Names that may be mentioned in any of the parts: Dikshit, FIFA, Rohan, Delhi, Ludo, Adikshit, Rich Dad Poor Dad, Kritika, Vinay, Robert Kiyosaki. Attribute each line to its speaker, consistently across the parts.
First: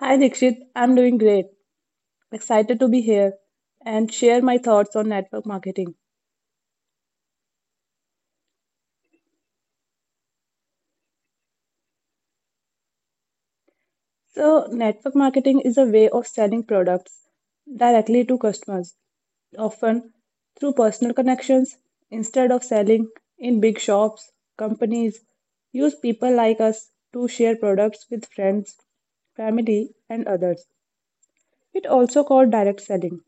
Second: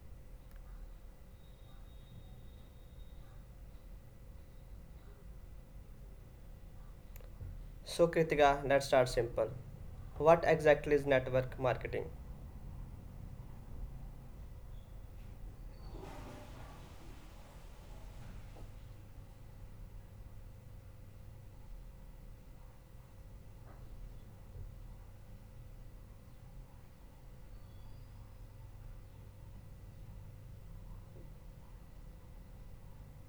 Speaker 1: Hi Dikshit, I'm doing great. Excited to be here and share my thoughts on network marketing.
Speaker 2: So Kritika, let's start simple. What exactly is network marketing?
Speaker 1: So, network marketing is a way of selling products directly to customers, often through personal connections instead of selling in big shops. Companies use people like us to share products with friends, family, and others. It also called direct selling.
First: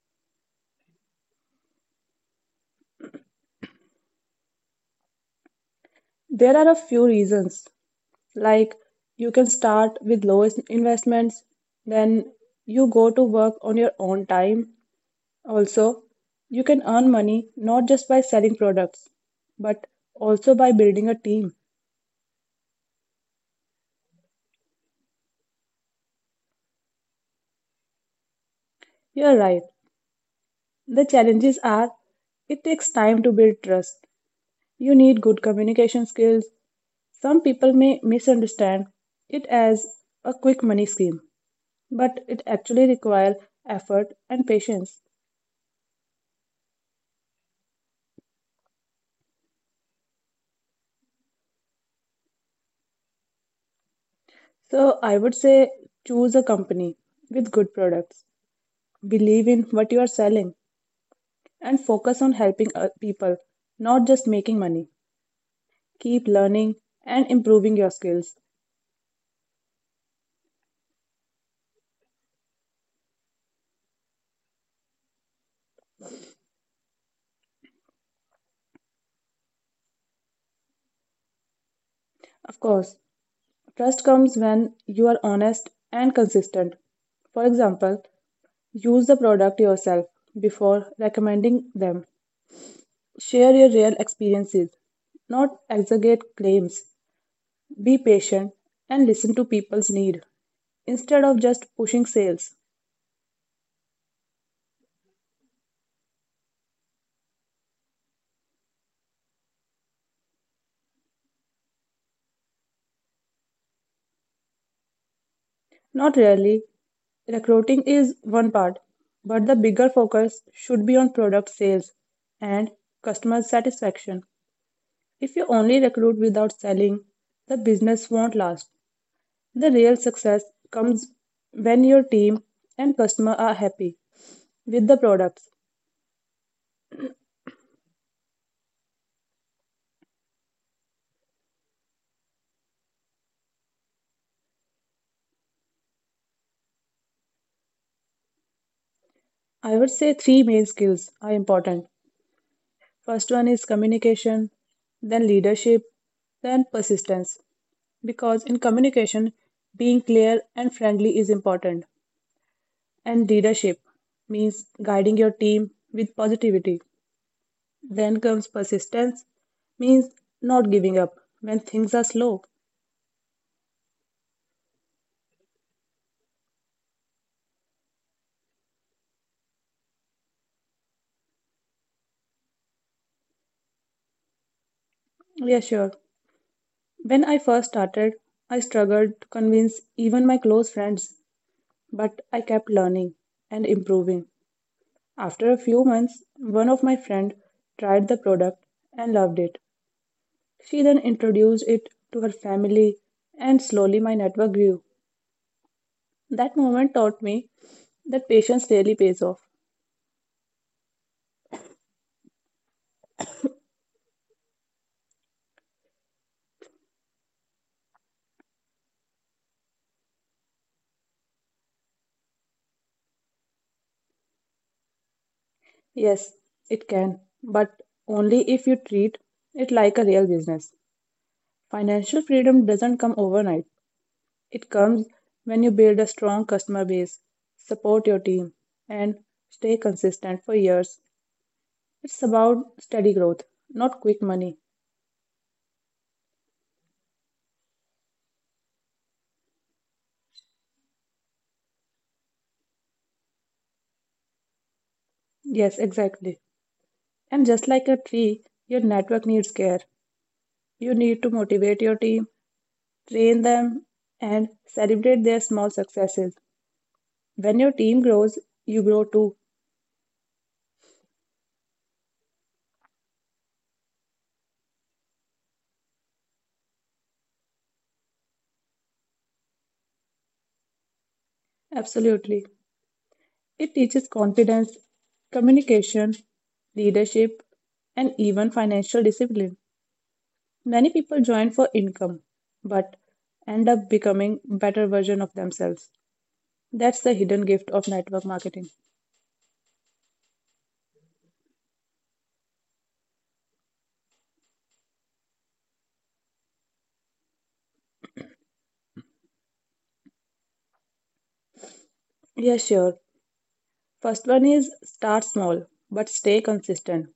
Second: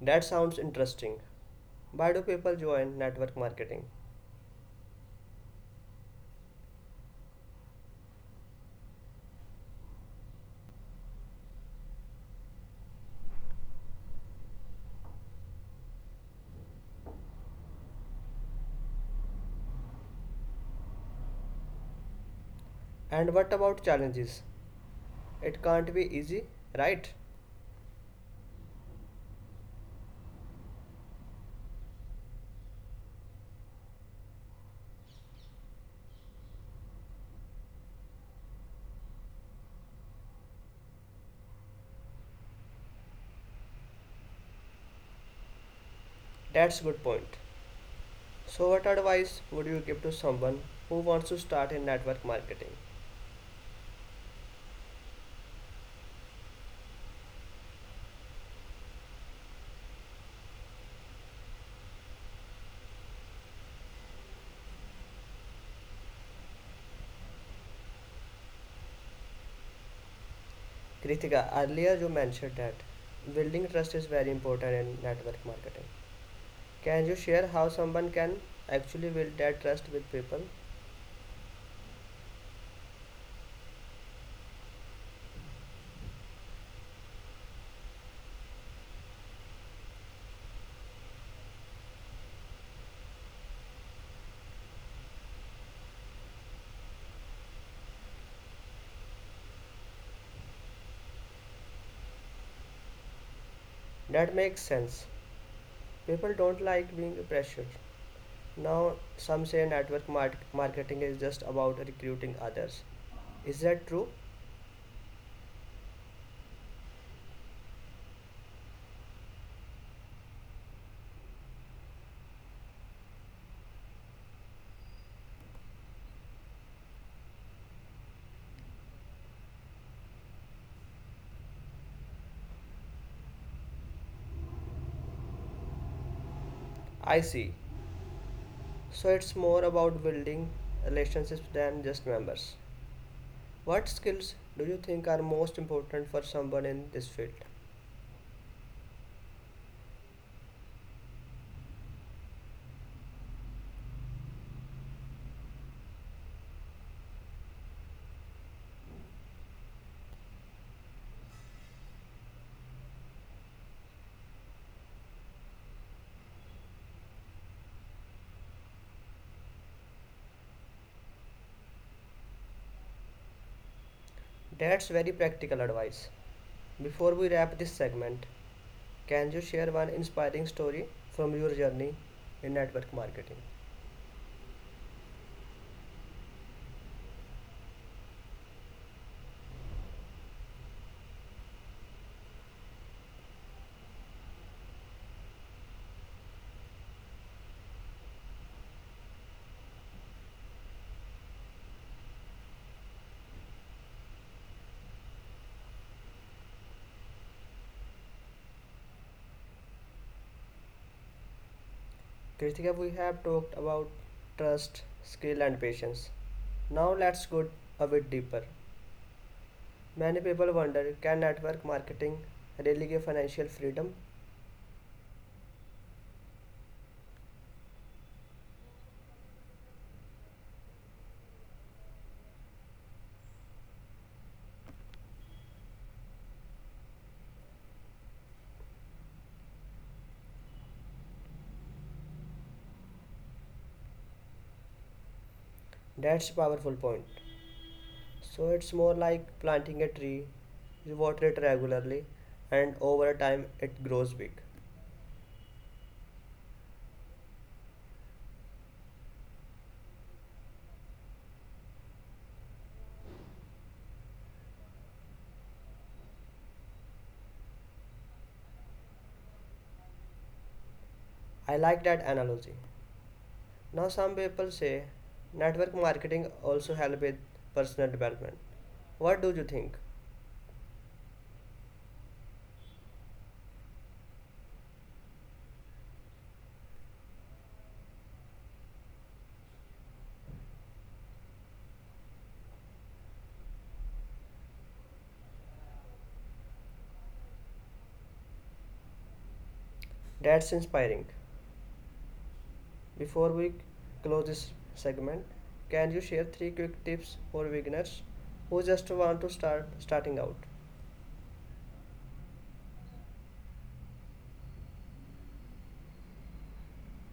Speaker 2: That sounds interesting. Why do people join network marketing?
Speaker 1: There are a few reasons. Like, you can start with investments, then you go to work on your own time. Also, you can earn money not just by selling products, but also by building a team.
Speaker 2: And what about challenges? It can't be easy, right?
Speaker 1: You're right. The challenges are it takes time to build trust. You need good communication skills. Some people may misunderstand it as a quick money scheme, but it actually requires effort and patience.
Speaker 2: That's good point. So, what advice would you give to someone who wants to start in network marketing?
Speaker 1: So I would say choose a company with good products, believe in what you are selling, and focus on helping people, not just making money. Keep learning and improving your skills.
Speaker 2: Kritika, earlier you mentioned that building trust is very important in network marketing. Can you share how someone can actually build that trust with people?
Speaker 1: Of course, trust comes when you are honest and consistent. For example, use the product yourself before recommending them. Share your real experiences, not exaggerate claims. Be patient and listen to people's need instead of just pushing sales.
Speaker 2: That makes sense. People don't like being pressured. Now, some say marketing is just about recruiting others. Is that true?
Speaker 1: Not really. Recruiting is one part, but the bigger focus should be on product sales and customer satisfaction. If you only recruit without selling, the business won't last. The real success comes when your team and customer are happy with the products.
Speaker 2: I see. So, it's more about building relationships than just members. What skills do you think are most important for someone in this field?
Speaker 1: I would say three main skills are important. First one is communication, then leadership, then persistence. Because in communication, being clear and friendly is important. And leadership means guiding your team with positivity. Then comes persistence, means not giving up when things are slow.
Speaker 2: That's very practical advice. Before we wrap this segment, can you share one inspiring story from your journey in network marketing?
Speaker 1: Yeah, sure. When I first started, I struggled to convince even my close friends, but I kept learning and improving. After a few months, one of my friend tried the product and loved it. She then introduced it to her family and slowly my network grew. That moment taught me that patience really pays off.
Speaker 2: Kritika, we have talked about trust, skill, and patience. Now let's go a bit deeper. Many people wonder, can network marketing really give financial freedom?
Speaker 1: Yes, it can, but only if you treat it like a real business. Financial freedom doesn't come overnight. It comes when you build a strong customer base, support your team, and stay consistent for years. It's about steady growth, not quick money.
Speaker 2: That's a powerful point. So it's more like planting a tree. You water it regularly, and over time it grows big.
Speaker 1: Yes, exactly. And just like a tree, your network needs care. You need to motivate your team, train them, and celebrate their small successes. When your team grows, you grow too.
Speaker 2: I like that analogy. Now, some people say network marketing also help with personal development. What do you think?
Speaker 1: Absolutely. It teaches confidence, communication, leadership, and even financial discipline. Many people join for income, but end up becoming better version of themselves. That's the hidden gift of network marketing.
Speaker 2: That's inspiring. Before we close this segment, can you share three quick tips for beginners who just want to start starting out?
Speaker 1: Yeah, sure. First one is start small but stay consistent.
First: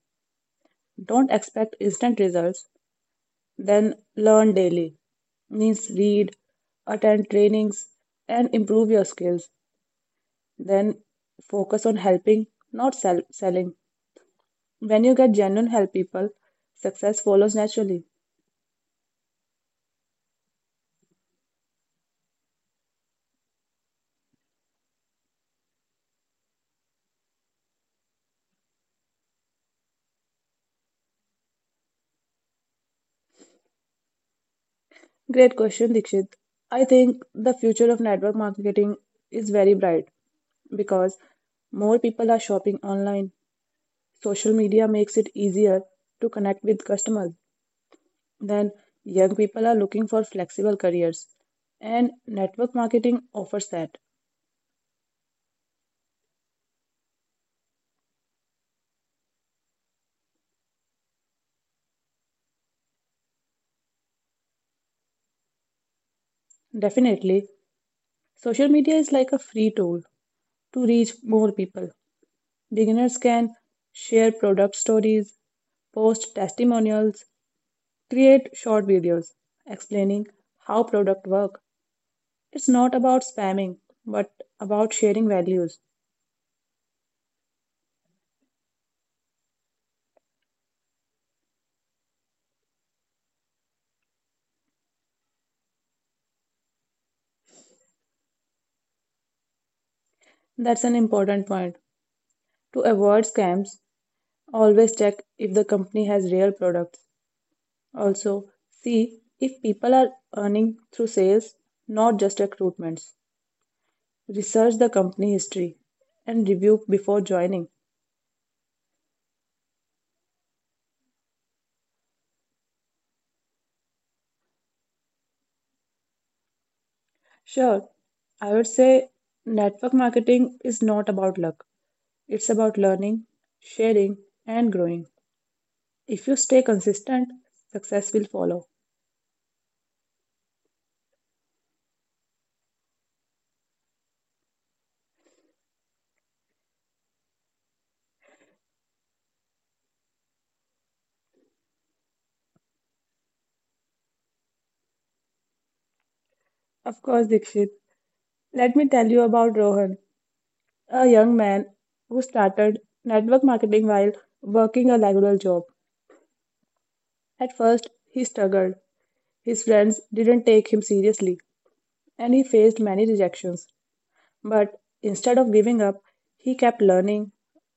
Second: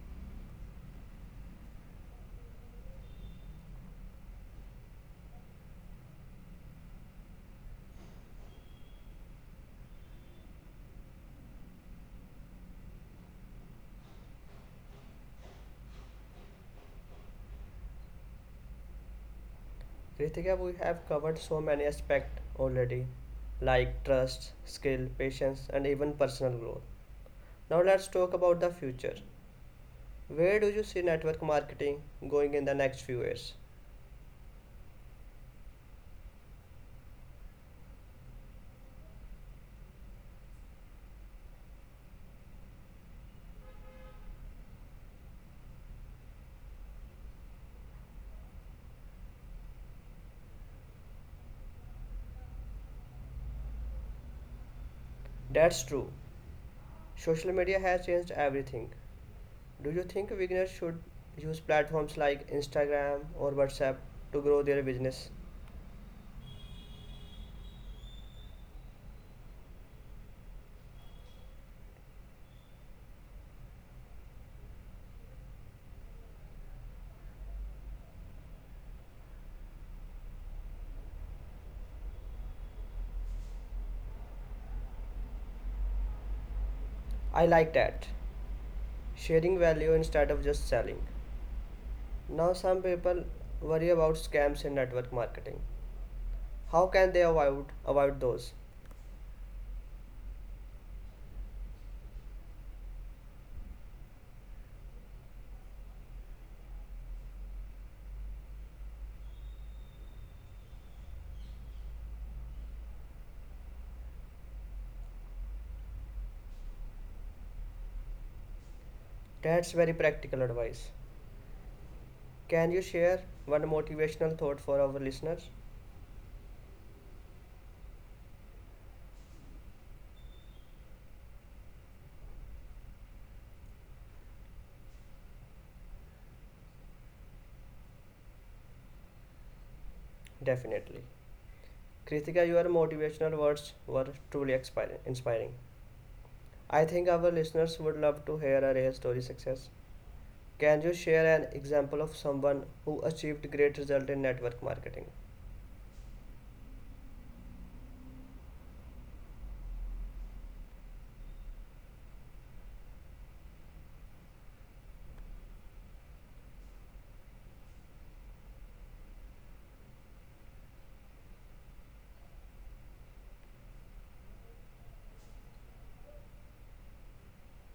Speaker 1: Don't expect instant results, then learn daily. Means read, attend trainings, and improve your skills. Then focus on helping, not selling. When you get genuine help people, success follows naturally.
Speaker 2: Kritika, we have covered so many aspects already, like trust, skill, patience, and even personal growth. Now let's talk about the future. Where do you see network marketing going in the next few years?
Speaker 1: Great question, Dikshit. I think the future of network marketing is very bright because more people are shopping online, social media makes it easier to connect with customers. Then, young people are looking for flexible careers, and network marketing offers that.
Speaker 2: That's true. Social media has changed everything. Do you think beginners should use platforms like Instagram or WhatsApp to grow their business?
Speaker 1: Definitely, social media is like a free tool to reach more people. Beginners can share product stories, post testimonials, create short videos explaining how product work. It's not about spamming, but about sharing values.
Speaker 2: I like that. Sharing value instead of just selling. Now some people worry about scams in network marketing. How can they avoid those?
Speaker 1: That's an important point. To avoid scams, always check if the company has real products. Also, see if people are earning through sales, not just recruitments. Research the company history and review before joining.
Speaker 2: That's very practical advice. Can you share one motivational thought for our listeners?
Speaker 1: Sure, I would say network marketing is not about luck, it's about learning, sharing, and growing. If you stay consistent, success will follow.
Speaker 2: Definitely. Kritika, your motivational words were truly inspiring. I think our listeners would love to hear a real story success. Can you share an example of someone who achieved great result in network marketing?
Speaker 1: Of course, Dikshit, let me tell you about Rohan, a young man who started network marketing while working a regular job. At first, he struggled. His friends didn't take him seriously, and he faced many rejections. But instead of giving up, he kept learning,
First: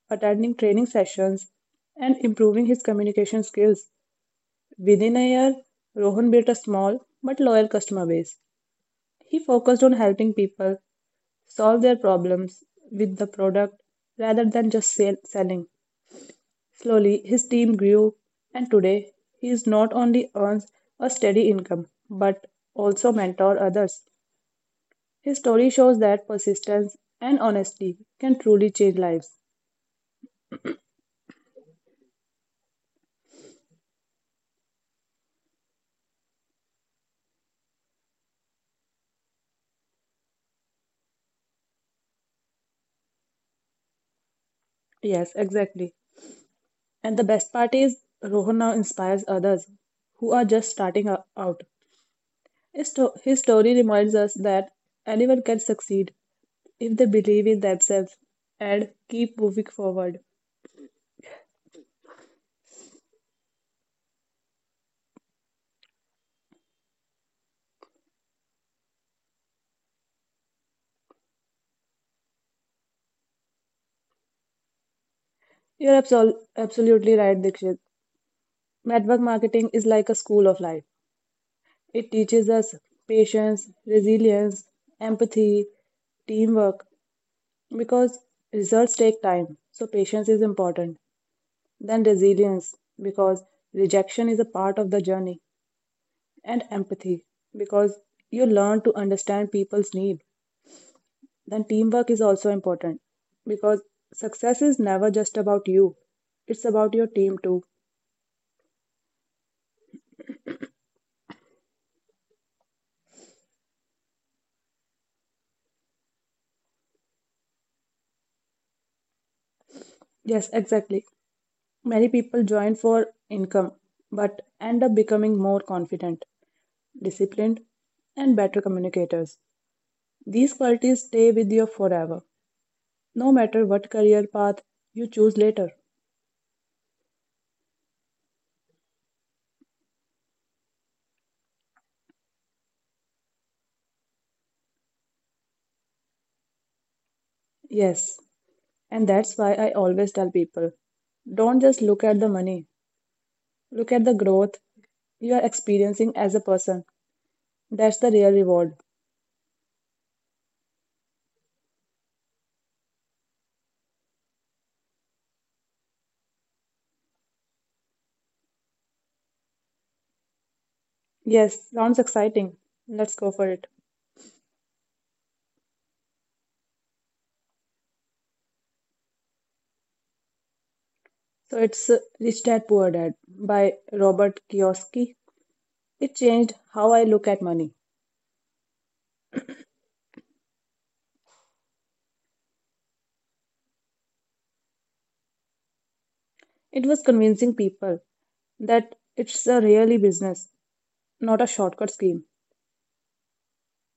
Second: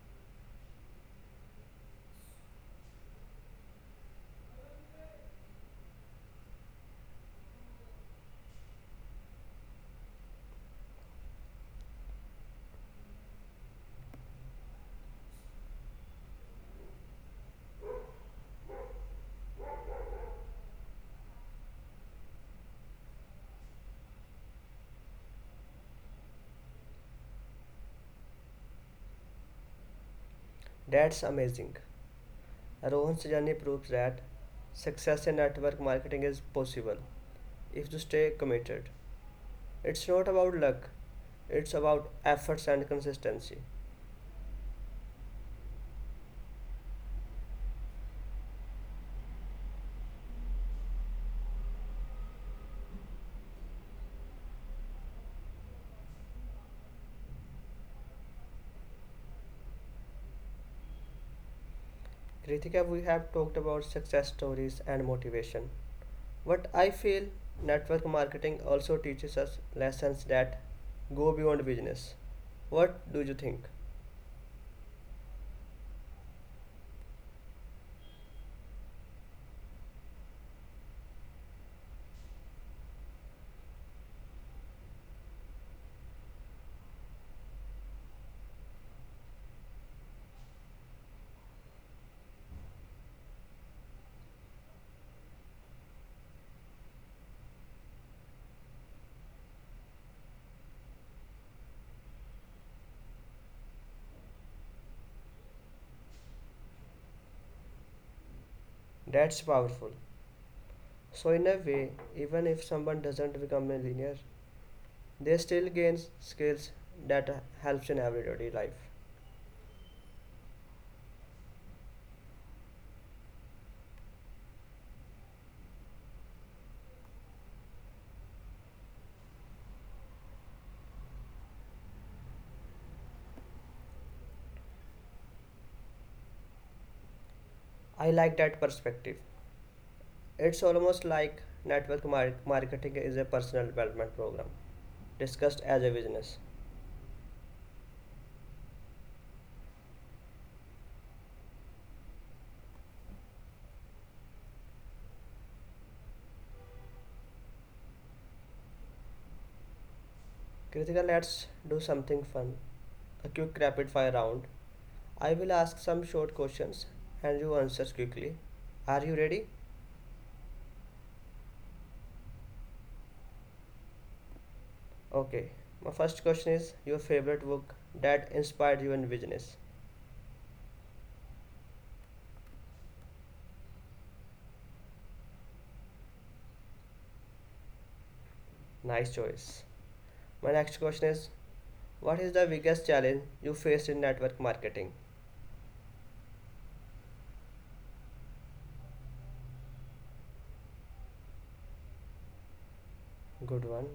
Speaker 1: attending training sessions, and improving his communication skills. Within a year, Rohan built a small but loyal customer base. He focused on helping people solve their problems with the product rather than just selling. Slowly, his team grew, and today he is not only earns a steady income but also mentor others. His story shows that persistence and honesty can truly change lives.
Speaker 2: That's amazing. Rohan's journey proves that success in network marketing is possible if you stay committed. It's not about luck, it's about efforts and consistency.
Speaker 1: Yes, exactly. And the best part is Rohan now inspires others who are just starting out. His story reminds us that anyone can succeed if they believe in themselves and keep moving forward.
Speaker 2: Kritika, we have talked about success stories and motivation. What I feel, network marketing also teaches us lessons that go beyond business. What do you think?
Speaker 1: You're absolutely right, Dikshit. Network marketing is like a school of life. It teaches us patience, resilience, empathy, teamwork, because results take time. So, patience is important. Then, resilience, because rejection is a part of the journey, and empathy, because you learn to understand people's need. Then, teamwork is also important because success is never just about you, it's about your team too.
Speaker 2: That's powerful. So, in a way, even if someone doesn't become a millionaire, they still gain skills that helps in everyday life.
Speaker 1: Yes, exactly. Many people join for income but end up becoming more confident, disciplined, and better communicators. These qualities stay with you forever, no matter what career path you choose later.
Speaker 2: I like that perspective. It's almost like marketing is a personal development program discussed as a business.
Speaker 1: Yes, and that's why I always tell people don't just look at the money, look at the growth you are experiencing as a person. That's the real reward.
Speaker 2: Kritika, let's do something fun. A quick rapid fire round. I will ask some short questions and you answer quickly. Are you ready?
Speaker 1: Yes, sounds exciting. Let's go for it.
Speaker 2: Okay. My first question is your favorite book that inspired you in business.
Speaker 1: So it's Rich Dad Poor Dad by Robert Kiyosaki. It changed how I look at money.
Speaker 2: Nice choice. My next question is, what is the biggest challenge you faced in network marketing?
Speaker 1: It was convincing people that it's a really business, not a shortcut scheme.
Speaker 2: Good one.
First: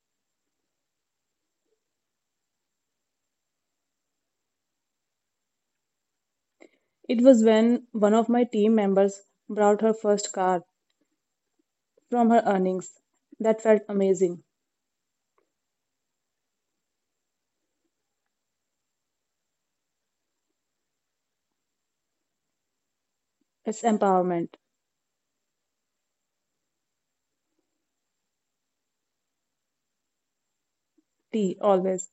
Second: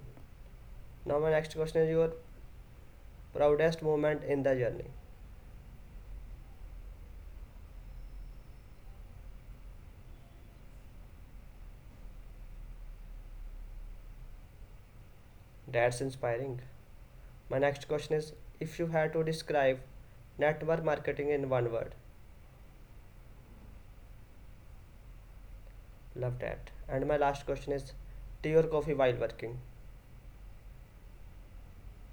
Speaker 2: Now my next question is your proudest moment in the journey.
Speaker 1: It was when one of my team members bought her first car from her earnings. That felt amazing.
Speaker 2: That's inspiring. My next question is, if you had to describe network marketing in one word,
Speaker 1: It's empowerment.
Speaker 2: love that. And my last question is, tea or coffee while working?
Speaker 1: Tea, always.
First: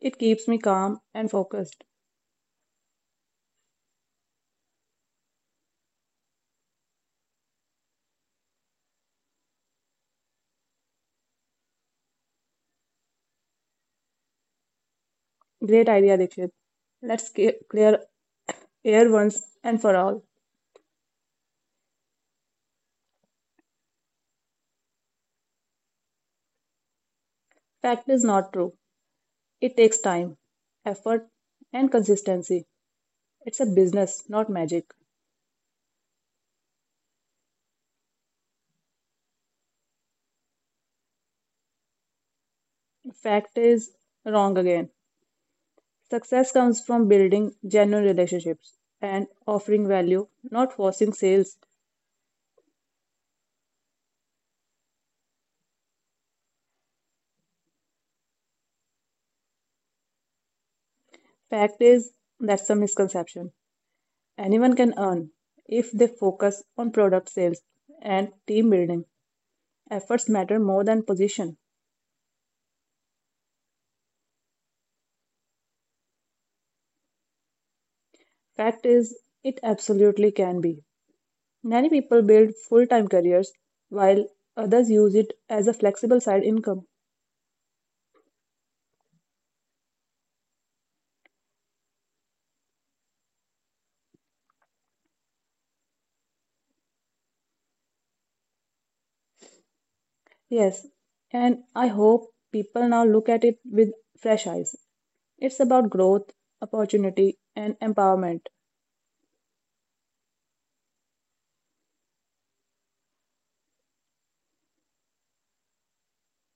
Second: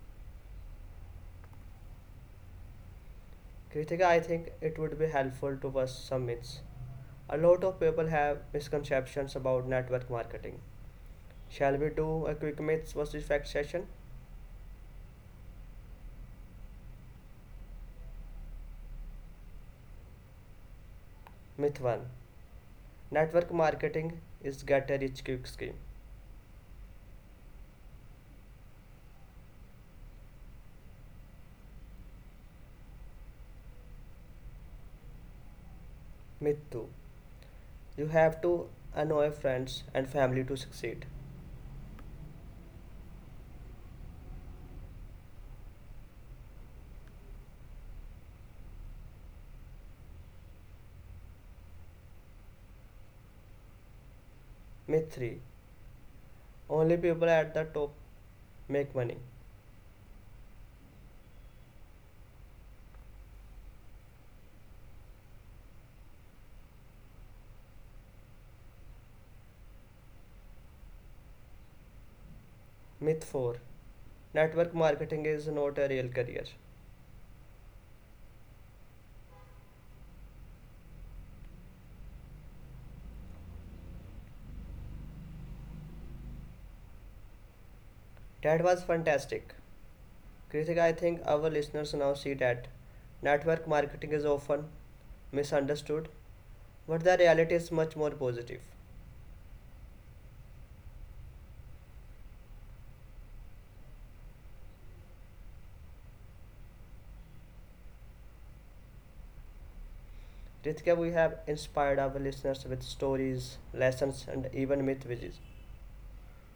Speaker 1: It keeps me calm and focused.
Speaker 2: Kritika, I think it would be helpful to bust some myths. A lot of people have misconceptions about network marketing. Shall we do a quick myths versus fact session?
Speaker 1: Great idea, Dikshit. Let's clear air once and for all.
Speaker 2: Myth 1. Network marketing is get a rich quick scheme.
Speaker 1: Fact is not true. It takes time, effort, and consistency. It's a business, not magic.
Speaker 2: Myth 2. You have to annoy friends and family to succeed.
Speaker 1: Fact is wrong again. Success comes from building genuine relationships and offering value, not forcing sales.
Speaker 2: Myth 3. Only people at the top make money.
Speaker 1: Fact is that's a misconception. Anyone can earn if they focus on product sales and team building. Efforts matter more than position.
Speaker 2: Myth 4. Network marketing is not a real career.
Speaker 1: Fact is it absolutely can be. Many people build full time careers while others use it as a flexible side income.
Speaker 2: That was fantastic. Kritika, I think our listeners now see that network marketing is often misunderstood, but the reality is much more positive.
Speaker 1: Yes, and I hope people now look at it with fresh eyes. It's about growth, opportunity, and empowerment.
Speaker 2: Kritika, we have inspired our listeners with stories, lessons, and even myth which,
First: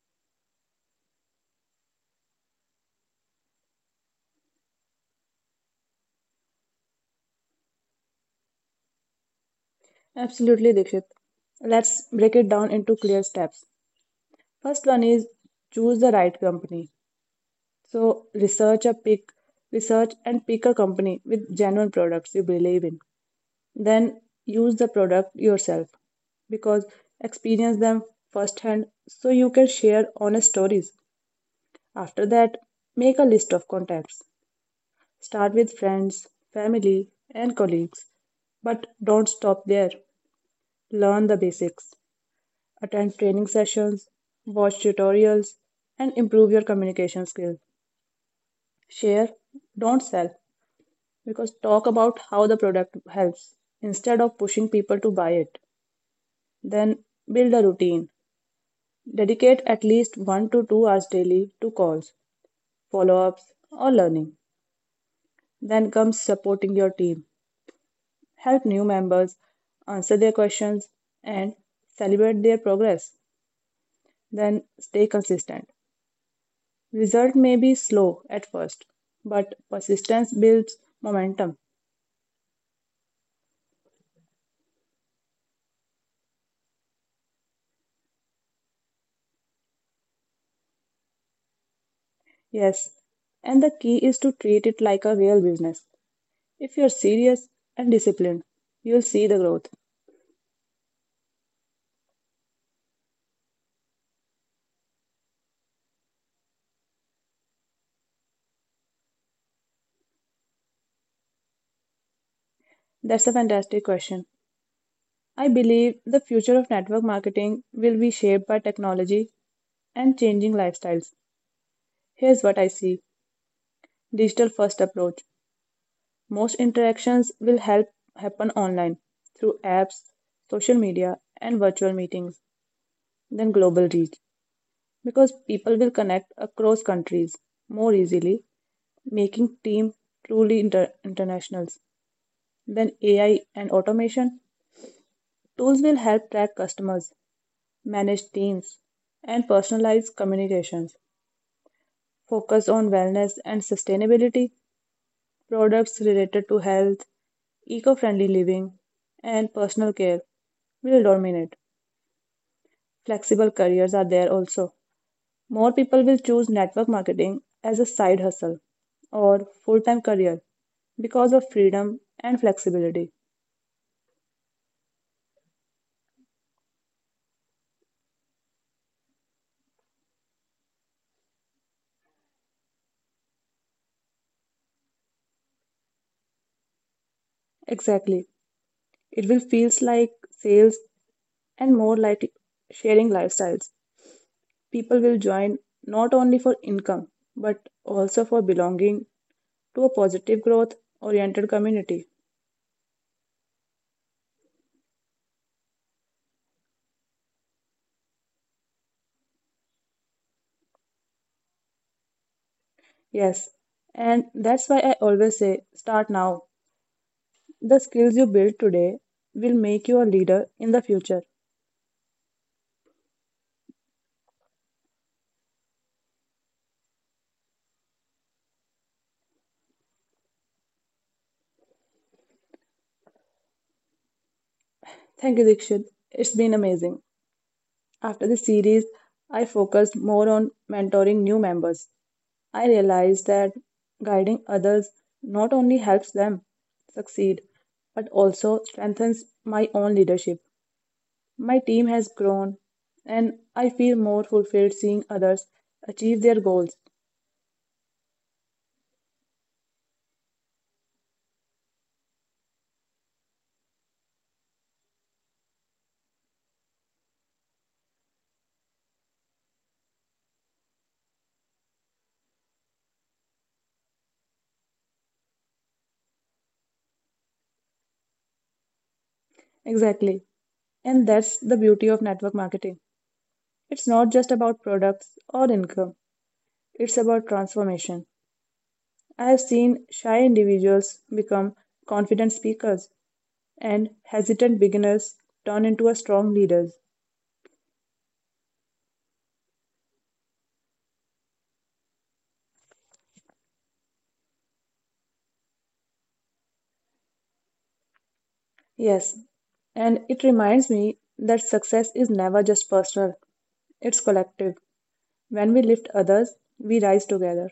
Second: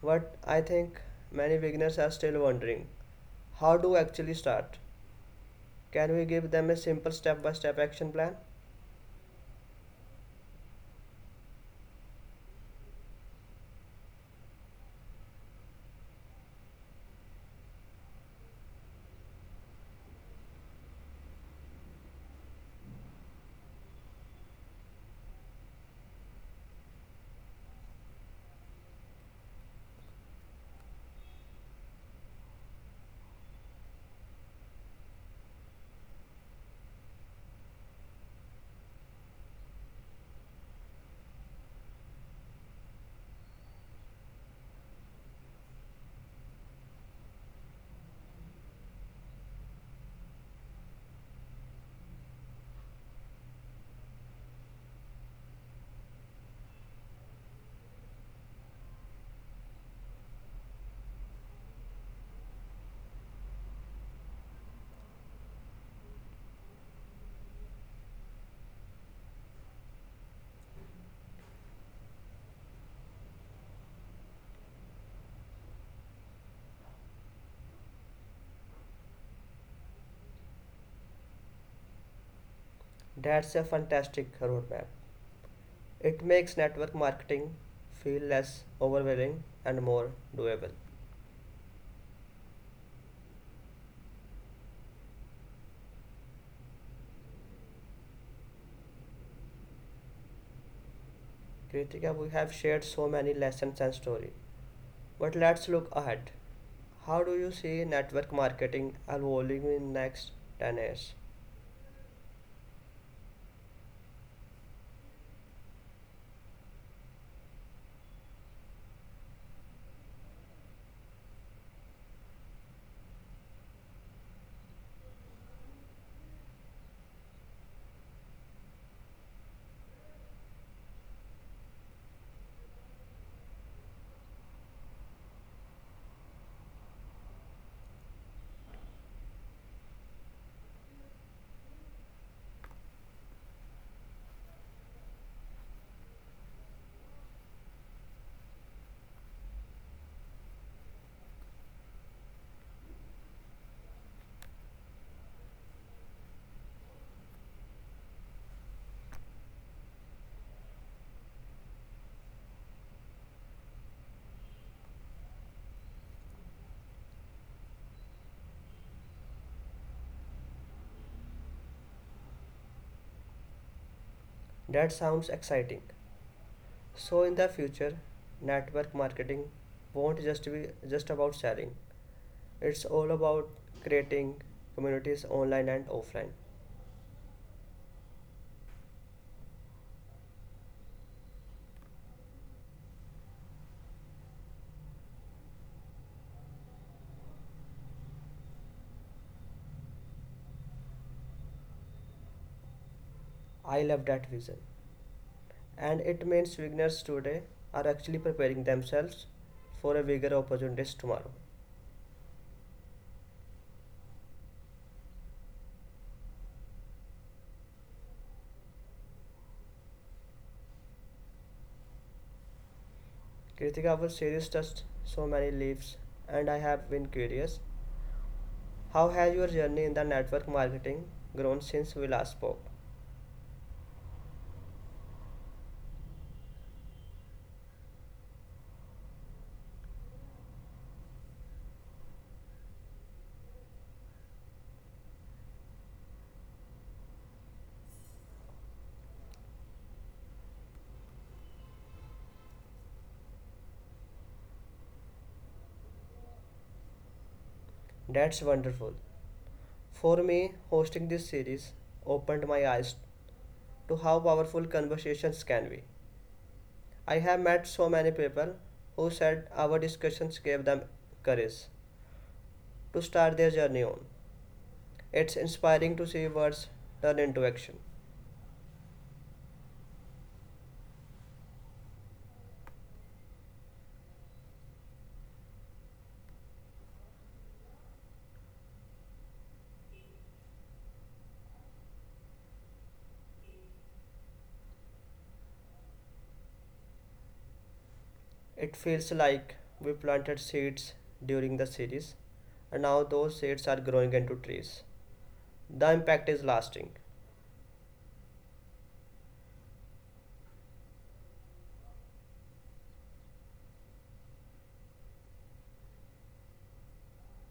Speaker 2: but I think many beginners are still wondering, how do we actually start? Can we give them a simple step by step action plan?
Speaker 1: Absolutely, Dikshit. Let's break it down into clear steps. First one is choose the right company. So research and pick a company with genuine products you believe in. Then use the product yourself because experience them firsthand so you can share honest stories. After that, make a list of contacts. Start with friends, family, and colleagues. But don't stop there. Learn the basics. Attend training sessions, watch tutorials, and improve your communication skills. Share, don't sell, because talk about how the product helps instead of pushing people to buy it. Then build a routine. Dedicate at least 1 to 2 hours daily to calls, follow ups, or learning. Then comes supporting your team. Help new members answer their questions and celebrate their progress, then stay consistent. Result may be slow at first, but persistence builds momentum.
Speaker 2: That's a fantastic roadmap. It makes network marketing feel less overwhelming and more doable.
Speaker 1: Yes, and the key is to treat it like a real business. If you're serious and disciplined, you'll see the growth.
Speaker 2: Kritika, we have shared so many lessons and stories, but let's look ahead. How do you see network marketing evolving in next 10 years?
Speaker 1: That's a fantastic question. I believe the future of network marketing will be shaped by technology and changing lifestyles. Here's what I see: digital first approach, most interactions will help happen online through apps, social media, and virtual meetings, than global reach because people will connect across countries more easily, making team truly internationals. Then AI and automation tools will help track customers, manage teams, and personalize communications, focus on wellness and sustainability, products related to health, eco friendly living, and personal care will dominate. Flexible careers are there also. More people will choose network marketing as a side hustle or full time career because of freedom and flexibility.
Speaker 2: That sounds exciting. So in the future, network marketing won't just be just about selling. It's all about creating communities online and offline.
Speaker 1: Exactly. It will feels like sales and more like sharing lifestyles. People will join not only for income but also for belonging to a positive growth oriented community.
Speaker 2: I love that vision. And it means beginners today are actually preparing themselves for a bigger opportunities tomorrow.
Speaker 1: Yes, and that's why I always say start now. The skills you build today will make you a leader in the future.
Speaker 2: Kritika, our series touched so many leaves, and I have been curious. How has your journey in the network marketing grown since we last spoke?
Speaker 1: Thank you, Dikshit. It's been amazing. After the series, I focused more on mentoring new members. I realized that guiding others not only helps them succeed, but also strengthens my own leadership. My team has grown, and I feel more fulfilled seeing others achieve their goals.
Speaker 2: That's wonderful. For me, hosting this series opened my eyes to how powerful conversations can be. I have met so many people who said our discussions gave them courage to start their journey on. It's inspiring to see words turn into action.
Speaker 1: Exactly. And that's the beauty of network marketing. It's not just about products or income, it's about transformation. I have seen shy individuals become confident speakers and hesitant beginners turn into a strong leaders.
Speaker 2: It feels like we planted seeds during the series, and now those seeds are growing into trees. The impact is lasting.
Speaker 1: Yes, and it reminds me that success is never just personal, it's collective. When we lift others, we rise together.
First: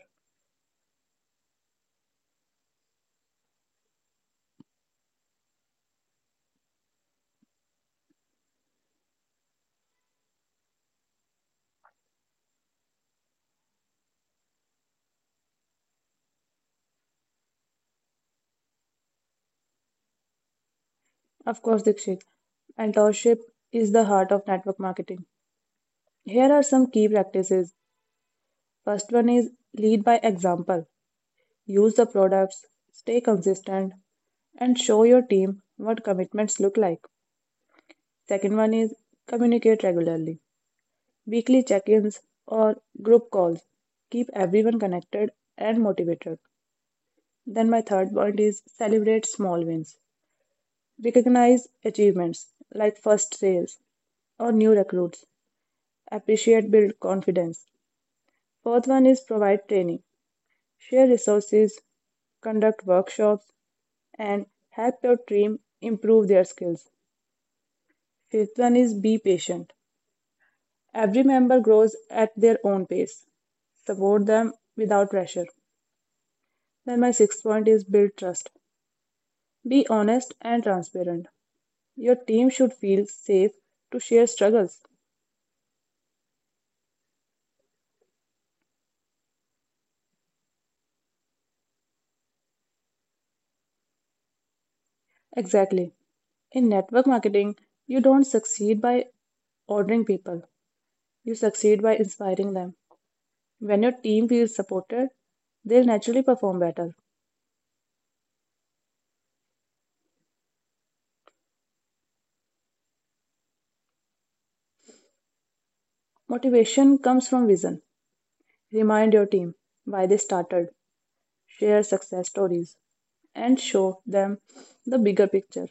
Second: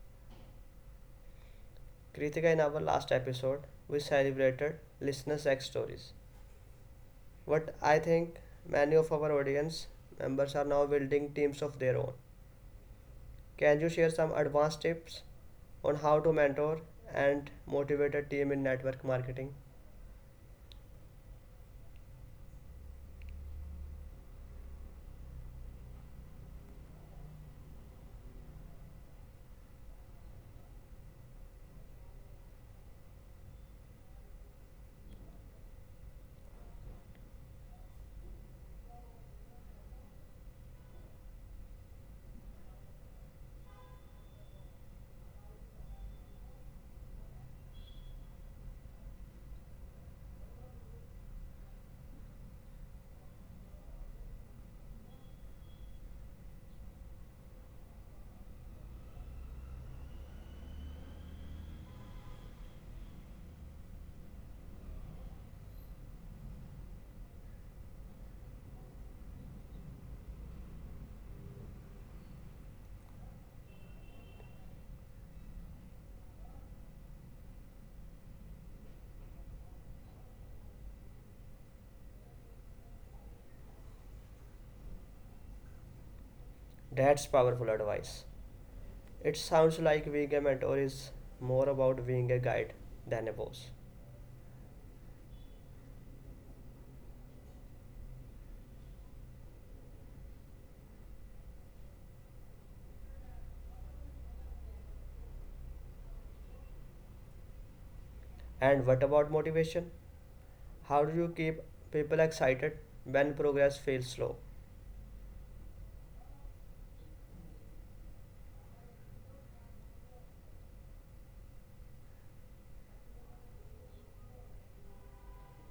Speaker 2: Kritika, in our last episode, we celebrated listener sex stories. But I think many of our audience members are now building teams of their own. Can you share some advanced tips on how to mentor and motivate a team in network marketing?
Speaker 1: Of course, Dikshit, mentorship is the heart of network marketing. Here are some key practices. First one is lead by example. Use the products, stay consistent, and show your team what commitments look like. Second one is communicate regularly. Weekly check ins or group calls. Keep everyone connected and motivated. Then, my third point is celebrate small wins. Recognize achievements like first sales or new recruits. Appreciate build confidence. Fourth one is provide training. Share resources, conduct workshops, and help your team improve their skills. Fifth one is be patient. Every member grows at their own pace. Support them without pressure. Then, my sixth point is build trust. Be honest and transparent. Your team should feel safe to share struggles.
Speaker 2: That's powerful advice. It sounds like being a mentor is more about being a guide than a boss.
Speaker 1: Exactly. In network marketing, you don't succeed by ordering people, you succeed by inspiring them. When your team feels supported, they'll naturally perform better.
Speaker 2: And what about motivation? How do you keep people excited when progress feels slow?
Speaker 1: Motivation comes from vision. Remind your team why they started, share success stories, and show them the bigger picture.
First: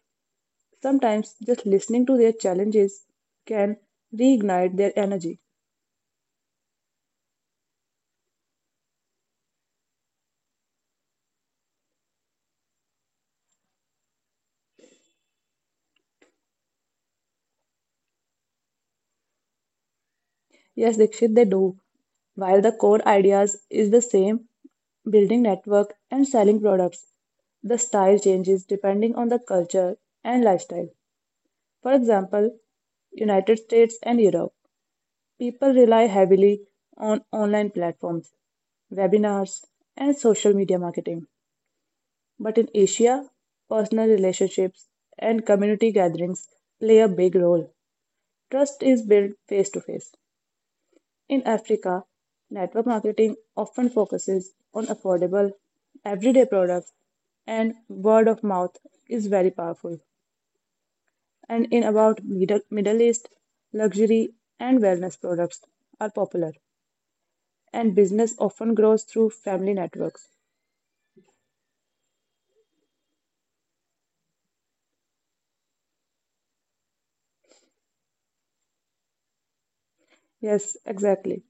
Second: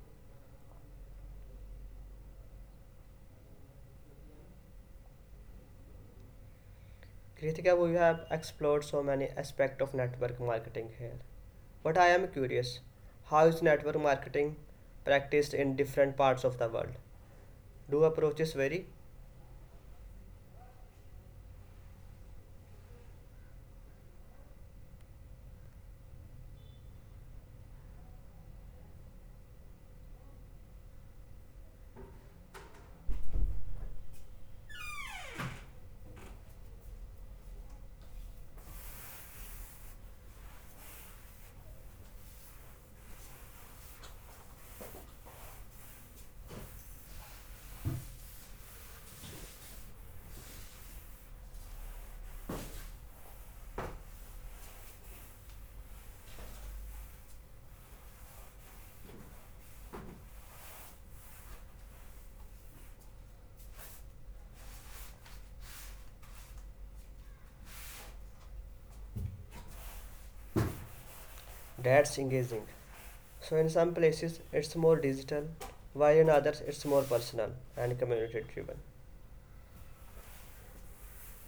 Speaker 1: Sometimes just listening to their challenges can reignite their energy.
Speaker 2: Kritika, we have explored so many aspects of network marketing here. But I am curious, how is network marketing practiced in different parts of the world? Do approaches vary?
Speaker 1: Yes, Dikshit, they do. While the core ideas is the same, building network and selling products, the style changes depending on the culture and lifestyle. For example, United States and Europe. People rely heavily on online platforms, webinars, and social media marketing. But in Asia, personal relationships and community gatherings play a big role. Trust is built face to face. In Africa, network marketing often focuses on affordable, everyday products, and word of mouth is very powerful. And in about Middle East, luxury and wellness products are popular. And business often grows through family networks.
Speaker 2: That's engaging. So in some places it's more digital, while in others it's more personal and community driven.
Speaker 1: Yes, exactly.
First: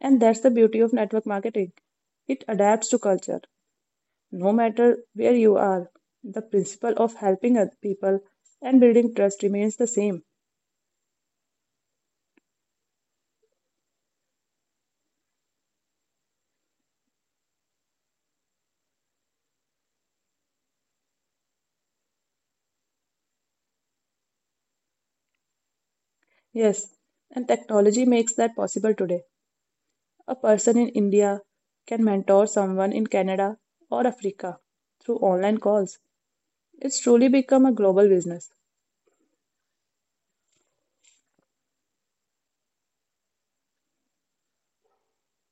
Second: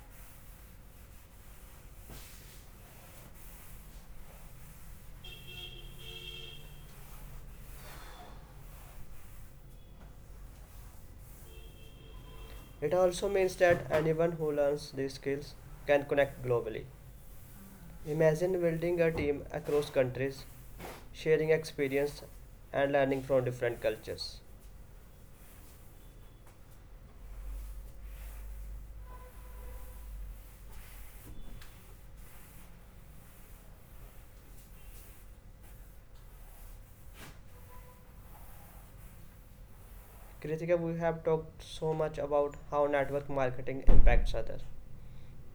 Speaker 1: And that's the beauty of network marketing. It adapts to culture. No matter where you are, the principle of helping other people and building trust remains the same.
Speaker 2: It also means that anyone who learns these skills can connect globally. Imagine building a team across countries, sharing experience and learning from different cultures.
Speaker 1: Yes, and technology makes that possible today. A person in India can mentor someone in Canada or Africa through online calls. It's truly become a global business.
Speaker 2: Kritika, we have talked so much about how network marketing impacts others.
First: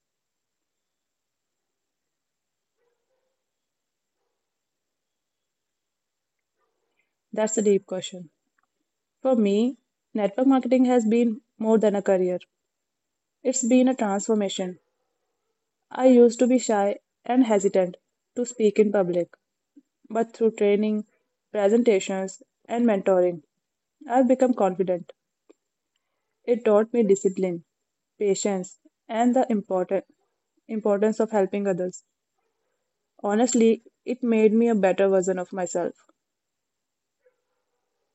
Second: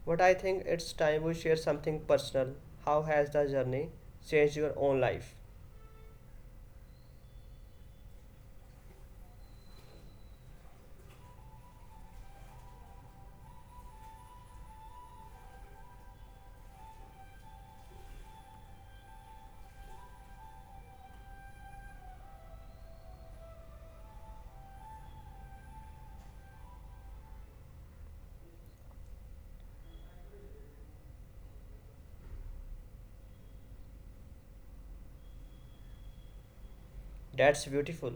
Speaker 2: But I think it's time we share something personal. How has the journey changed your own life?
Speaker 1: That's a deep question. For me, network marketing has been more than a career. It's been a transformation. I used to be shy and hesitant to speak in public, but through training, presentations, and mentoring, I've become confident. It taught me discipline, patience, and the importance of helping others. Honestly, it made me a better version of myself.
Speaker 2: That's beautiful.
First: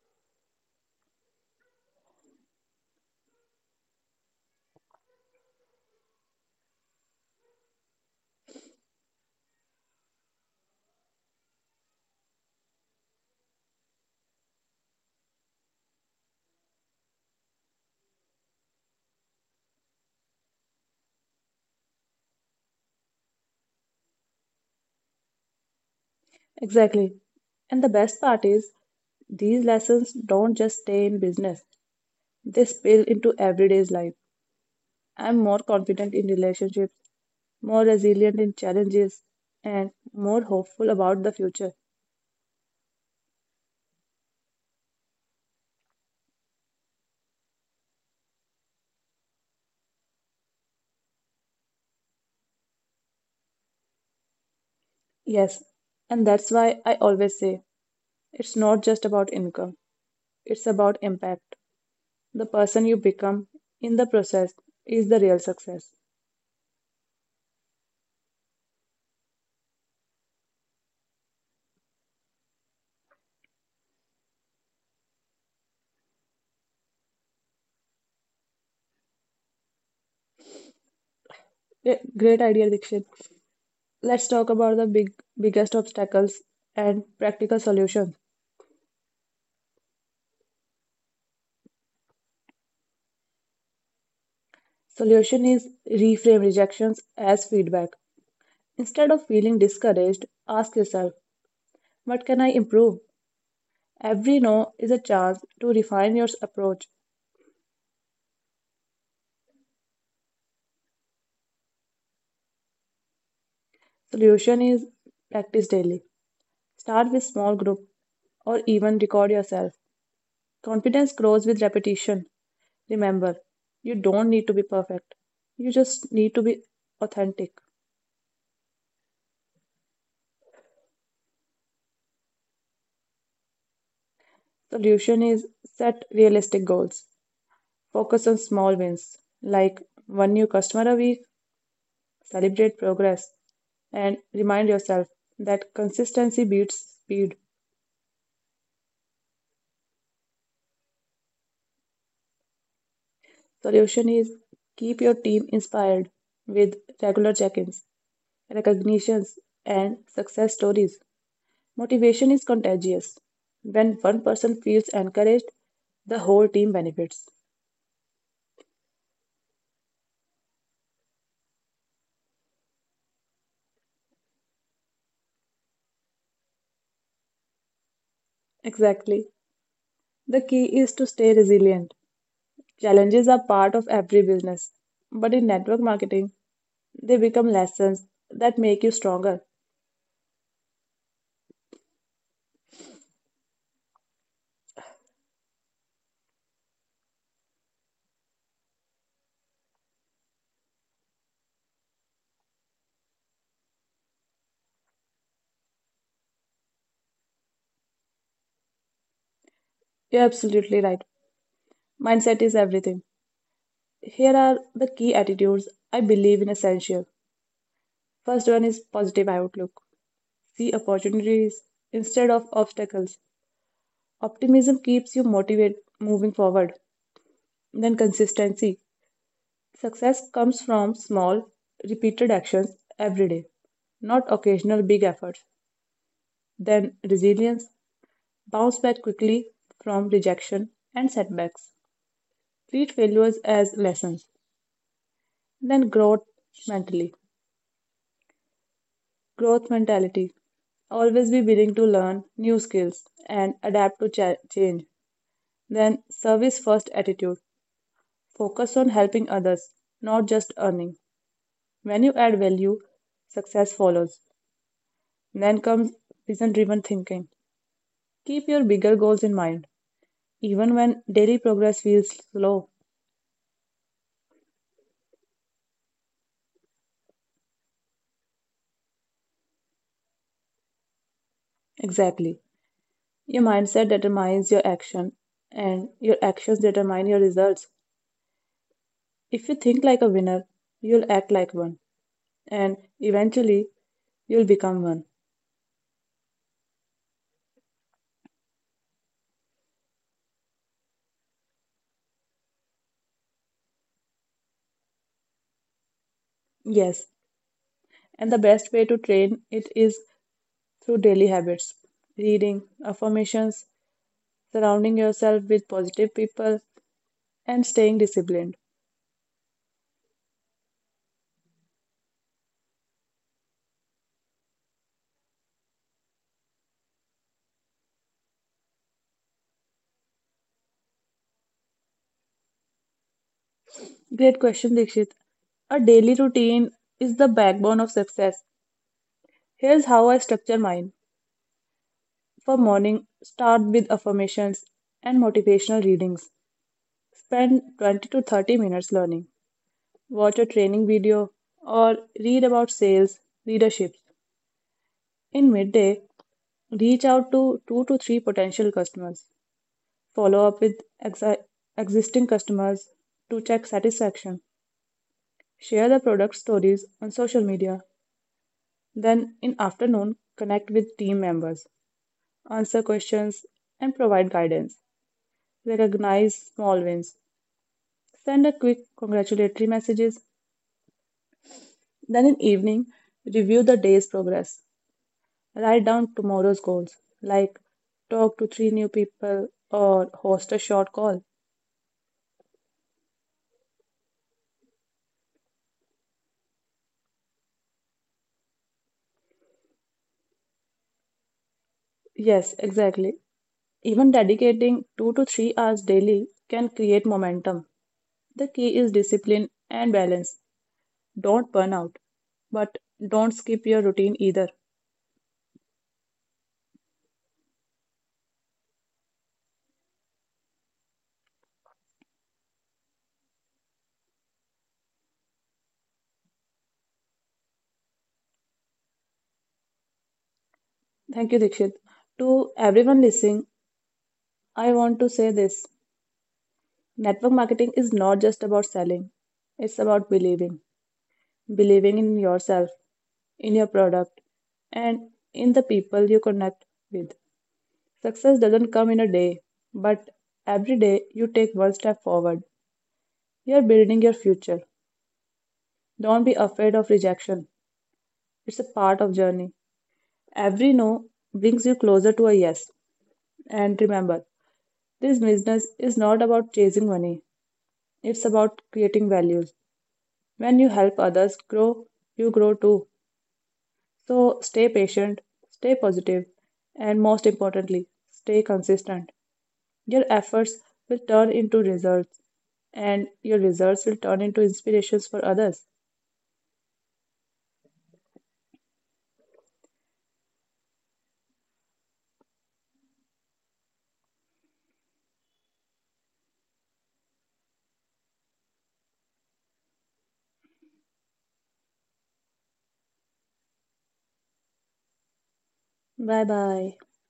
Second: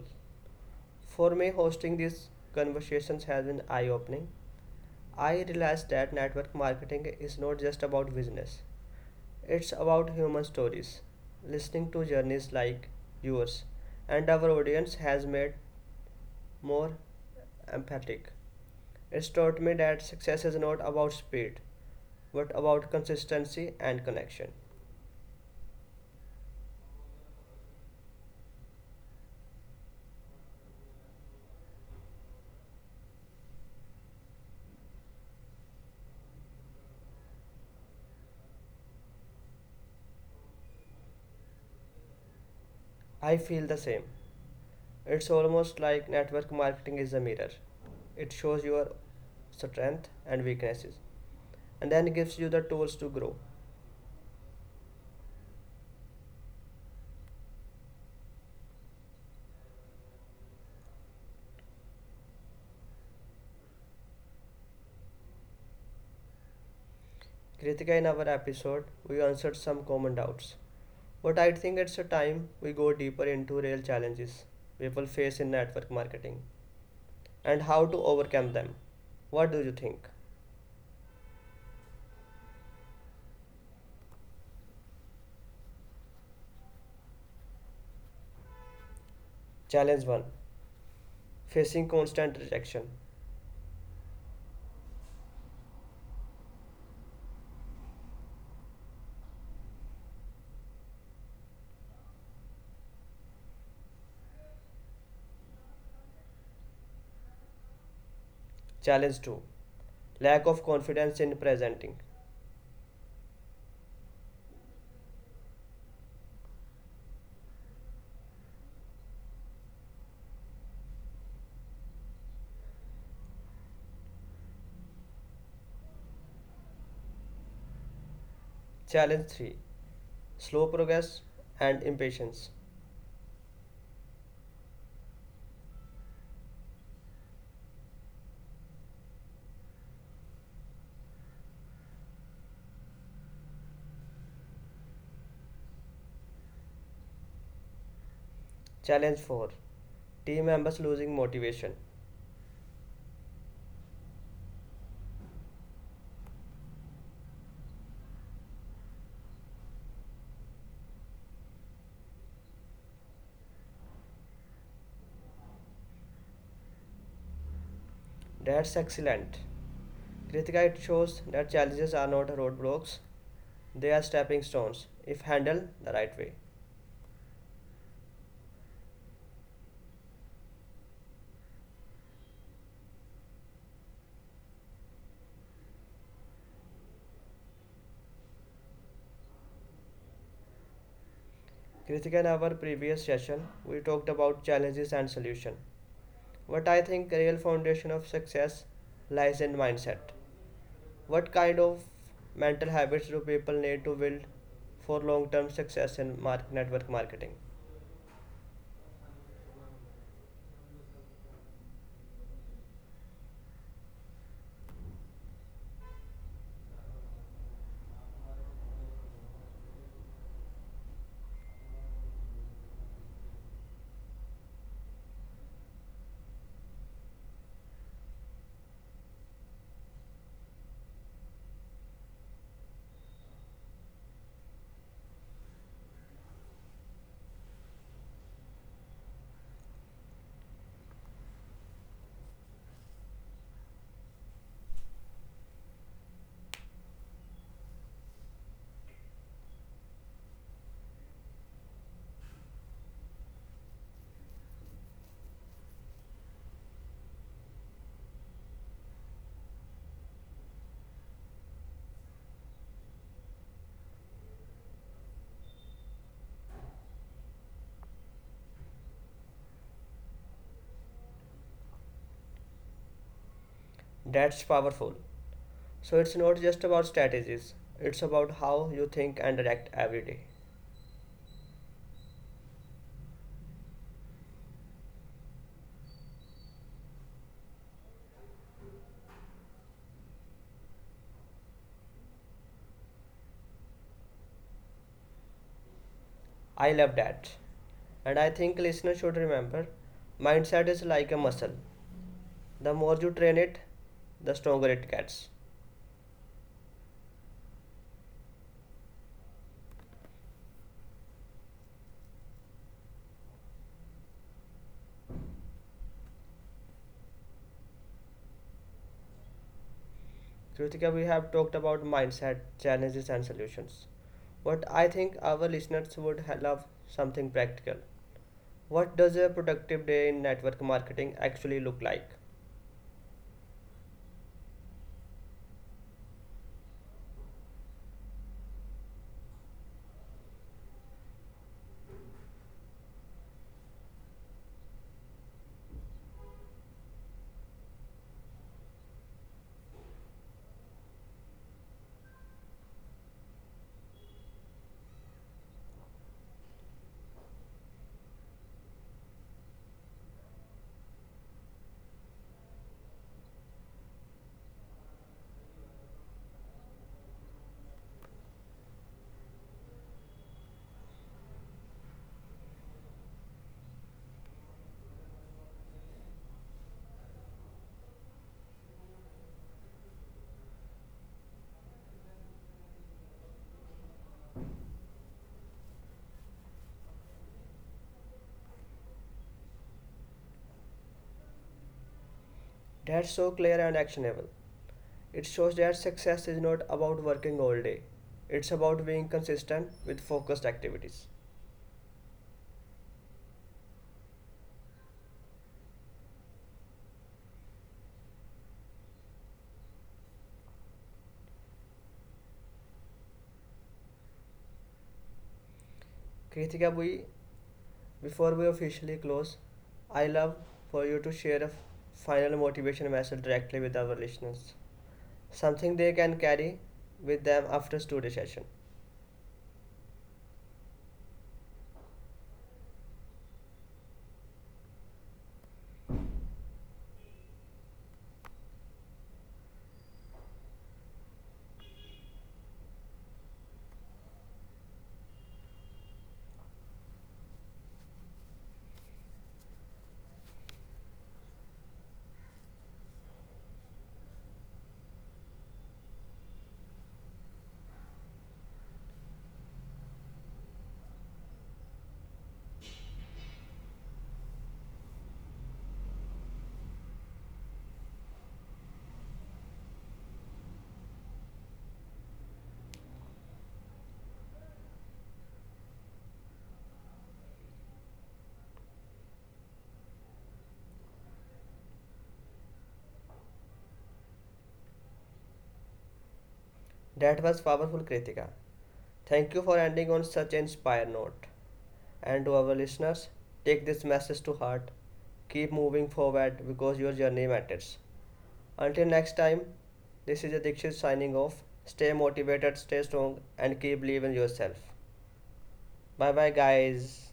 Speaker 2: For me, hosting these conversations has been eye opening. I realized that network marketing is not just about business, it's about human stories. Listening to journeys like yours and our audience has made more empathic. It's taught me that success is not about speed, but about consistency and connection.
Speaker 1: Exactly. And the best part is, these lessons don't just stay in business, they spill into everyday's life. I'm more confident in relationships, more resilient in challenges, and more hopeful about the future.
Speaker 2: I feel the same. It's almost like network marketing is a mirror. It shows your strength and weaknesses and then gives you the tools to grow.
Speaker 1: Yes, and that's why I always say it's not just about income, it's about impact. The person you become in the process is the real success.
Speaker 2: Kritika, in our episode, we answered some common doubts. But I think it's a time we go deeper into real challenges people face in network marketing and how to overcome them. What do you think?
Speaker 1: Great idea, Dikshit. Let's talk about the biggest obstacles and practical solutions.
Speaker 2: Challenge 1. Facing constant rejection.
Speaker 1: Solution is reframe rejections as feedback. Instead of feeling discouraged, ask yourself, what can I improve? Every no is a chance to refine your approach.
Speaker 2: Challenge 2. Lack of confidence in presenting.
Speaker 1: Solution is practice daily. Start with small group or even record yourself. Confidence grows with repetition. Remember, you don't need to be perfect. You just need to be authentic.
Speaker 2: Challenge 3. Slow progress and impatience.
Speaker 1: Solution is set realistic goals. Focus on small wins like one new customer a week, celebrate progress, and remind yourself that consistency beats speed.
Speaker 2: Challenge 4. Team members losing motivation.
Speaker 1: Solution is keep your team inspired with regular check ins, recognitions, and success stories. Motivation is contagious. When one person feels encouraged, the whole team benefits.
Speaker 2: That's excellent. Kritika, it shows that challenges are not roadblocks, they are stepping stones, if handled the right way.
Speaker 1: Exactly. The key is to stay resilient. Challenges are part of every business, but in network marketing, they become lessons that make you stronger.
Speaker 2: Kritika, in our previous session, we talked about challenges and solution. But I think real foundation of success lies in mindset. What kind of mental habits do people need to build for long-term success in network marketing?
Speaker 1: You're absolutely right. Mindset is everything. Here are the key attitudes I believe in essential. First one is positive outlook. See opportunities instead of obstacles. Optimism keeps you motivated moving forward. Then consistency. Success comes from small, repeated actions every day, not occasional big efforts. Then resilience. Bounce back quickly from rejection and setbacks. Treat failures as lessons. Then growth mentally. Growth mentality. Always be willing to learn new skills and adapt to change. Then, service first attitude. Focus on helping others, not just earning. When you add value, success follows. Then comes vision driven thinking. Keep your bigger goals in mind, even when daily progress feels slow.
Speaker 2: That's powerful. So it's not just about strategies, it's about how you think and act every day.
Speaker 1: Exactly. Your mindset determines your action, and your actions determine your results. If you think like a winner, you'll act like one. And eventually you'll become one.
Speaker 2: I love that. And I think listeners should remember, mindset is like a muscle. The more you train it, the stronger it gets.
Speaker 1: Yes, and the best way to train it is through daily habits reading, affirmations, surrounding yourself with positive people, and staying disciplined.
Speaker 2: Kritika, we have talked about mindset, challenges, and solutions. But I think our listeners would love something practical. What does a productive day in network marketing actually look like?
Speaker 1: Great question, Dikshit. A daily routine is the backbone of success. Here's how I structure mine. For morning, start with affirmations and motivational readings. Spend 20 to 30 minutes learning. Watch a training video or read about sales, leadership. In midday, reach out to two to three potential customers, follow up with exi- existing customers to check satisfaction, share the product stories on social media. Then, in afternoon, connect with team members, answer questions, and provide guidance. Recognize small wins, send a quick congratulatory messages. Then, in evening, review the day's progress, write down tomorrow's goals, like talk to three new people or host a short call.
Speaker 2: That's so clear and actionable. It shows that success is not about working all day, it's about being consistent with focused activities.
Speaker 1: Yes, exactly. Even dedicating 2 to 3 hours daily can create momentum. The key is discipline and balance. Don't burn out, but don't skip your routine either.
Speaker 2: Kritika, we before we officially close, I love for you to share a final motivation message directly with our listeners. Something they can carry with them after today's session.
Speaker 1: Thank you, Dikshit. To everyone listening, I want to say this network marketing is not just about selling, it's about believing, believing in yourself, in your product, and in the people you connect with. Success doesn't come in a day, but every day you take one step forward. You're building your future. Don't be afraid of rejection. It's a part of journey. Every no brings you closer to a yes. And remember, this business is not about chasing money. It's about creating values. When you help others grow, you grow too. So stay patient, stay positive, and most importantly, stay consistent. Your efforts will turn into results, and your results will turn into inspirations for others.
Speaker 2: That was powerful, Kritika. Thank you for ending on such an inspired note. And to our listeners, take this message to heart. Keep moving forward because your journey matters. Until next time, this is Adikshit signing off. Stay motivated, stay strong, and keep believing in yourself. Bye
Speaker 1: Bye
Speaker 2: bye,
Speaker 1: bye.
Speaker 2: guys.